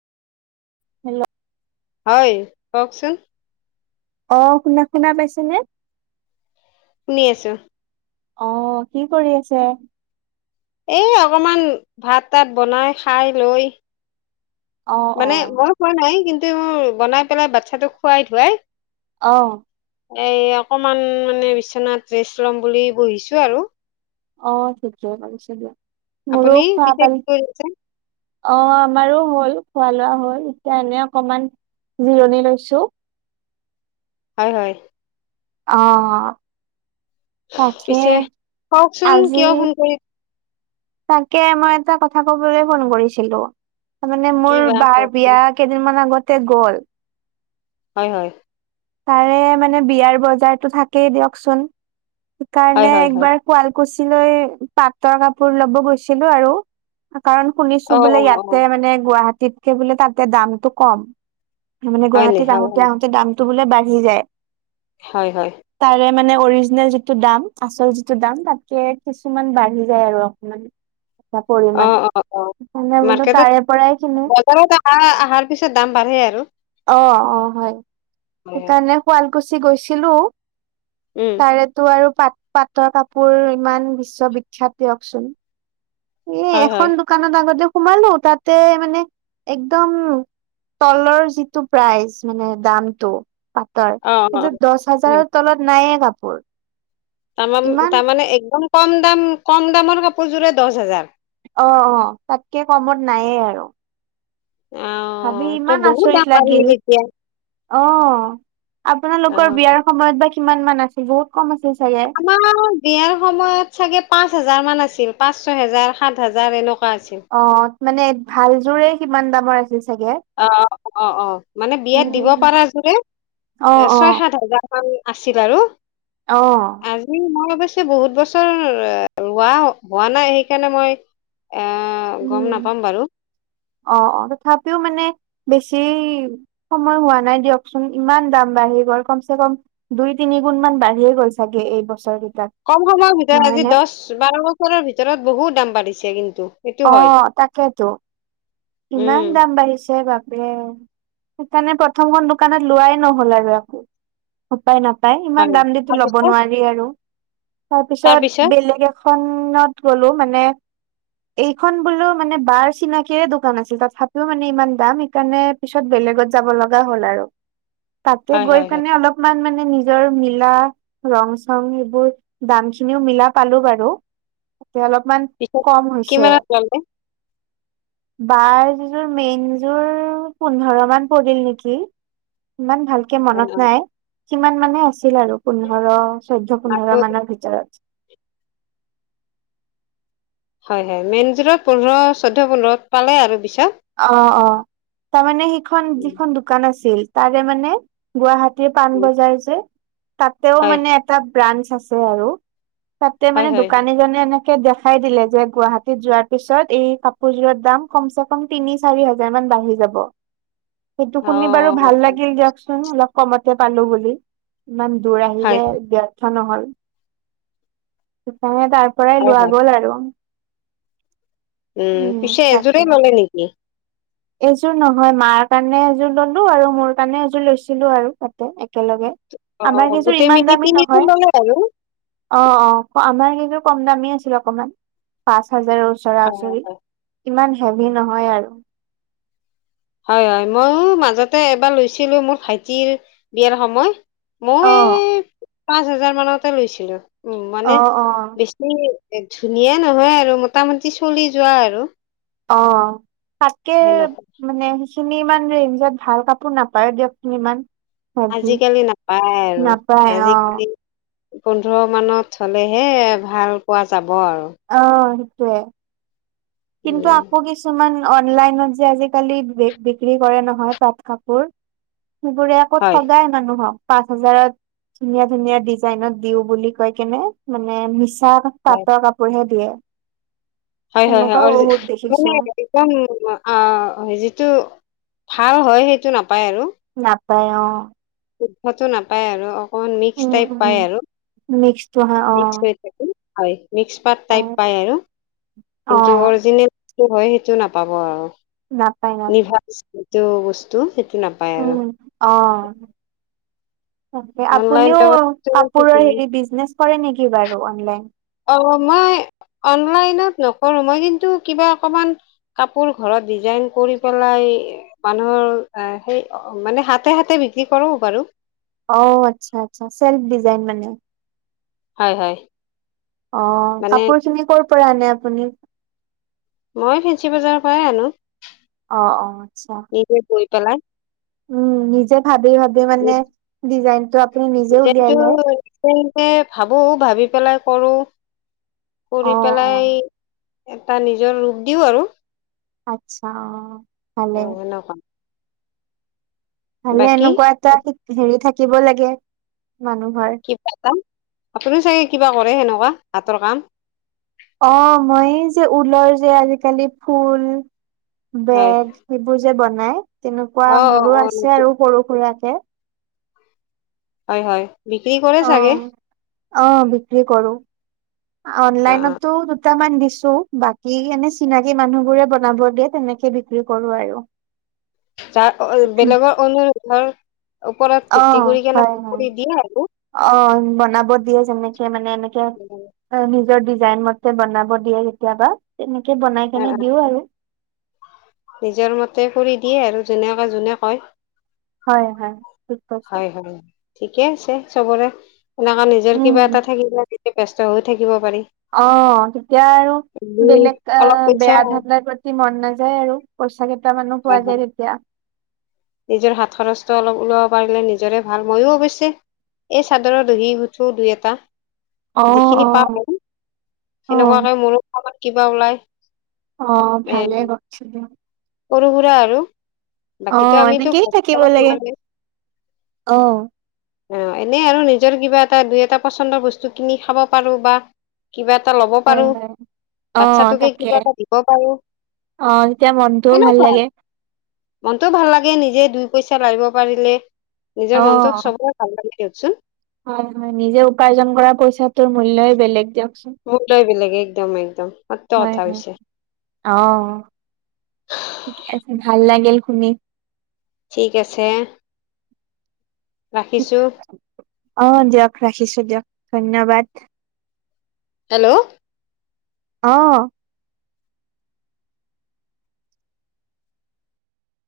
Hello হয়, কওকচোন। অ, শুনা শুনা পাইছে নে? শুনি আছোঁ। অ, কি কৰি আছে? এই অকমান ভাত তাত বনাই খাই লৈ অ অ মানে মই খোৱা নাই কিন্তু বনাই পেলাই বাচ্ছাটোোক খোৱাই ধোৱাই অ, এই অকমান মানে বিচনাত ৰেষ্ট ল'ম বুলি বহিছোঁ আৰু। অ, [inaudible] দিয়া মোৰো আপুনি খোৱা পিছে প কি কৰি আছে অ আমাৰো হ'ল খোৱা লোৱা হল এতিয়া এনে অকমান জিৰণি লৈছোঁ। হয়, হয়। অ, তাকে, পিছে কওকচোন আজি কিয় ফোন কৰি তাকে মই এটা কথা কবলৈ ফোন কৰিছিলোঁ তাৰ মানে কি মোৰ বা বাৰ কওকচোন বিয়া কেইদিন মমান আগতে গ'ল, হয়, হয়। তাৰে মানে বিয়াৰ বজাৰতটো থাকেই দিয়কচোন হয় সেইকাৰণে হয় হয় একবাৰ শুৱালকুছি লৈ পাটৰ কাপোৰ লব গৈছিলো আৰু। কাৰণ শুনিছোঁ অ অ বোলে অ ইয়াতে মানে গুৱাহাটীতকে বোলে তাতে দামতটো কম। মানে হয় নি গুৱাহাটীত হয় হয় আহোতে আহোতে দামটো বোলে বাঢ়ি যায়। হয়, হয়। তাৰে মানে অৰিজিনেল যিটো দাম আচল যিটো দাম তাতকে কিছুমান বাঢ়ি যায় আৰু অকমান এটা অ পৰিমমান অ অ সে বোলো তাৰে পৰাই কিনো ওৰত অা অহাৰ পিছত দাম বাঢ়ে আৰু অ অ হয় হয় হয় সেইকাৰণে শুৱালকুছি গৈছিলো উম তাৰেতো আৰু পাত পাটৰ কাপোৰ ইমান বিশ্ববিখ্যাত দিয়কচোন এই হয় এখন হয় দোকানত আগতে সোমালো তাতে মানে একদম তলৰ যিটো প্ৰাইচ মানে দামটো ৰ অ অ কিন্তু দহ হয়, হাজাৰৰ তলত নাইে কাপোৰ তাৰ ইমান তাৰমানে একদম কম দাম কম দামৰ কাপোৰযোৰে দহ হাজাৰ অ অ তাতকে কমত নায়ে আৰু অ ভাবি ত' ইমান বহুত দাম আচৰিত লাগিল বাঢ়িল এতিয়া অ অ আপোনালোকৰ বিয়াৰ সময়ত বা কিমান মান আছিল বহুত কম আছিল চাগে আমাৰ বিয়াৰ সময়ত চাগে পাঁচ হাজাৰ মান আছিল পাঁচ ছয় হোজাৰ সাত হাজাৰ এনেকুৱা আছিল অ মানে ভালযোৰে কিমান দামৰ আছিল চাগে অ অ অ অ মানে বিয়াত দিব উম পাৰা যোৰে অ অ ছয় সাত হাজাৰ আছিল আৰু অ আজি মই অৱশ্যে বহুত বছৰ ৰোৱা হোৱা নাই সেইকাৰণে মই এ গম উম নাপাম বাৰু অ অ তথাপিও মানে বেছি সময় হোৱা নাই দিয়কচোন ইমান দাম বাঢ়ি গ'ল কম চে কম দুই তিনি গুণ মান বাঢ়িয়ে গ'ল চাগে এই বছৰ কেইটাত কম সময়ৰ ভিতৰত নহয় আজি নে দহ বাৰ বছৰৰ ভিতৰত বহুত দাম বাঢ়িছে কিন্তু সেইটো অ হয় তাকেতো ইমান উম দাম বাঢ়িছে ব দে সেইকাৰানে প্ৰথম ক দোকানত লোৱাাই নহলাগয়াাক উপায় নাপায় ইমান হয় দাম দিো ল'ব তাৰপিছত নোৱাৰি আৰু তাৰপিছত বেলেগে খত গ'লো মানে এইখন বোলো মানে বাৰ চিনাকিৰে দু আছিল তথাপিও মানে ইমান দাম সেইকাৰণে পিছত বেলেগত যাব লগা হ'ল আৰু তাতে হয় গৈ হয় হয় কিেনে অলপমান মানে নিজৰ মিলা ৰং চং এইবোৰ দাম খিনিও মিলা পালো বাৰু তাক অলপমান পিত কম হৈছে কিমানত লাললে বাৰ যযোৰ মেইনযোৰ পোন্ধৰ মান পৰিল নেকি ইমান ভাল ে মনত নাই কিমান মানে আছিল আৰু পোন্ধৰ চৈধ্য় পোন্ধৰ আৰু মানৰ ভিতৰত হয় হয় মেইনযোৰত পোন্ধৰ চৈধ্্য পোন্ধৰৰত পালে আৰু পিছত অ অ তাৰমানানে সেইখন যিখন দোকান আছিল তাৰে মানে গুৱাহাটী পাণবজাৰ যে তাতেও হয় মানে এটা ব্ৰাঞ্চ আছে আৰু তাতে হয় মানে হয় দোকানী জনে এনে দেখাই দিলে যে গুৱাহাটীত যোৱাৰ পিছত এই কাপোৰযোৰত দাম কমচ তিনি চাৰি হাজাৰ মান বাঢ়ি যাব সেইটো অ শুনি বাৰু ভাল লাগিল দিয়কচোন অল কমতে পালো বুলি ইমান দূৰ হয় আহিলে দ নহল সেইকাৰণে তাৰ পৰাই হয় লোৱা হয় গল আৰু উম পিছে এযোৰে মলে নেকি এইযোৰ নহয় মাৰ কাৰণে এযোৰ ললো আৰু মোৰ কাৰণে এযোৰ লৈছিলো আৰু তাতে একেলগে অ আমাৰ কিচোৰ গোটেই মিলি ইমান দামী তিনিযোৰ নহয় ল'লে আৰু অ অ আমাৰ কিন্তু কম দামেই আছিল অকমান পাঁচ হাজাৰৰও চৰা হয় ওচৰি ইমান হেভি নহয় আৰু হয় হয় ময়ো মাজতে এবাৰ লৈছিলোঁ মোৰ ভাইটিৰ বিয়াৰ সময় মই অ', এই পাঁচ হাজাৰ মানতে লৈছিলো উ মানে অ', অ', বেছি ধুনীয়া নহয় আৰু মোটামুটি চলি যোৱা আৰু অ', তাকে। সেনেকুৱা মানে সেইখিনি ইমান ৰেঞ্জত ভাল কাপোৰ নাপায় দিয়ক চুন ইমান। হেভি আজিকালি নাপায় আৰু নাপায় অ', আজিকালি। পোন্ধৰ মানত হ'লেহে ভাল পোৱা যাব আৰু। অ', সেইটোৱে কিন্তু উম আকৌ কিছ কিছুমান অনলাইনত যে আজিকালি বি বিক্ৰী কৰে নহয় পাট কাপোৰ। সেইবোৰে আকৌ হয় ঠগাই মানুহক পাঁচ হাজাৰত। ধুনীয়া, ধুনীয়া ডিজাইনত দিও বুলি কয় কেনে মানে মিছা। হয় পাটৰ কাপোৰহে দিয়ে। হয়, হয়, হয় তেনেকুৱাও বহুত দেখিছো মানে। একদম যিটো ভাল হয়, সেইটো নাপায় আৰু। নাপায় অ'। শুদ্ধটো নাপায় আৰু অকমান মিক্স উম, টাইপ উম। পায় আৰু মিক্সটো হা অ', মিক্স। হয়, মিক্স পাত টাইপ অ', পায় আৰু কিন্তু অ'। অৰিজিনেল। সেইটো হয় সেইটো নাপাব আৰু। নাপায়, নাপায়। টো বস্তু সিটো নাপাই। উম। অ', তাকে অনলাইন আপুনিও ব্যৱস্থাটো ঠিক কাপোৰৰ নাই হেৰি বিজনেচ। কৰে নেকি বাৰু অনলাইন। অ', মই অনলাইনত নকৰো মই কিন্তু কিবা অকমান। কাপোৰ ঘৰত ডিজাইন কৰি পেলাই। মানুহৰ এ সেই মানে হাতে, হাতে বিক্ৰী কৰো বাৰু। অ', আচ্ছা, আচ্ছা চেল্ফ ডিজাইন মানে। হয়, হয়। অ', মানে কাপোৰ খিনি কৰ'ৰ পৰা আনে আপুনি? মই ফেঞ্চি বজাৰৰ পৰাই আনো। অ', অ'আচ্ছা। গৈ পেলাই। উম, নিজে ভাবি ভাবি মানে ডিজাইন টো। এতিয়া টো ভাবো ভাবি পেলাই কৰোঁ। অ কৰি অ পেলাই এটা নিজৰ ৰূপ দিওঁ আৰু। আচ্ছা অ', অ ভালে। সেনেকুৱা ভালে বাকী এনেকুৱা এটা হেৰি থাকিব লাগে মানুহৰ। কিবা এটা আপুনি চাগে কিবা কৰে সেনেকুৱা হাতৰ কাম। অ', মই এইযে ঊলৰ যে আজিকালি ফুল হয় বেগ। সেইবোৰ যে বনাই তেনেকুৱা অ অ মোৰো অ আছে নিশ্চয়। আৰু সৰু সুৰাকে। হয়, হয় বিক্ৰী কৰে চাগে। অ', অ', বিক্ৰী কৰোঁ অ অ অনলাইনতো দুটামান দিছোঁ বাকী। সি কেনে চিনাকী মানুহবোৰে বনাব দিয়ে তেনেকে বিক্ৰী কৰোঁ আৰু। তাৰ বেলেগৰ অনুৰোধৰ ওপৰত ভিত্তি অ', কৰি কেনে হয়, হয়। কৰি দিয়ে আৰু। অ', বনাব দিয়ে যেনেকে মানে এনেকে। অ অ', নিজৰ ডিজাইন মতে বনাব দিয়ে কেতিয়াবা তেনেকে বনাই অ কেনে দিও আৰু। নিজৰ মতে কৰি দিয়ে আৰু যোনে কৈ কয়। হয়, হয়। কৈছে হয়, হয় ঠিকে আছে চবৰে এনেকুৱা নিজৰ কিবা উম। এটা থাকিলে। তে ব্যস্ত হৈ থাকিব পাৰি। অ', তেতিয়া আৰু। দুই বেলেগ অলপ পইচা বেয়া হয় ধাণ্ডাৰ প্ৰতি মন নাযায় আৰু পইচা কেইটামানো পোৱা যায় হয় তেতিয়া। নিজৰ হাত খৰচটো অলপ ওলাব পাৰিলে নিজৰে ভাল ময়ো অৱশ্যে। এই চাদৰৰ দহি গুঠো দুই এটা অ অ যিখিনি পা সেনেকুৱাকে মোৰ কামত কিবা ওলাই অ এ ভালে গছিলে সৰু সুৰা আৰু অ বাকী আমিতো এনেকেই থাকিব লাগে নোৱাৰ অ অ এনেই আৰু নিজৰ কিবা এটা দুই এটা পচন্দৰ বস্তু কিনি খাব পাৰো বা কিবা এটা ল'ব হয় পাৰো হয়। অ বাচ্ছাটোকে তাকে কিবা এটা দিব পাৰো অ তেতিয়া মনটোও ভাল লাগে মনটো ভাল লাগে নিজে দুই পইচা লাৰিব পাৰিলে অ নিজৰ মনটো চব ভাল লাগে দিয়কচুন হয় হয় নিজে উপাৰ্জন কৰা পইচাটোৰ মূলয়ই বেলেগ দিয়ক মোৰটাই বেলেগে একদম একদম সত্ত হয় কথা হয় হৈছে অ ঠিক আছে ভাল লাগিল শুনি ঠিক আছে ৰাখিছোঁ অ দিয়ক ৰাখিছো দিয়ক ধন্যবাদ হেল্ল' অ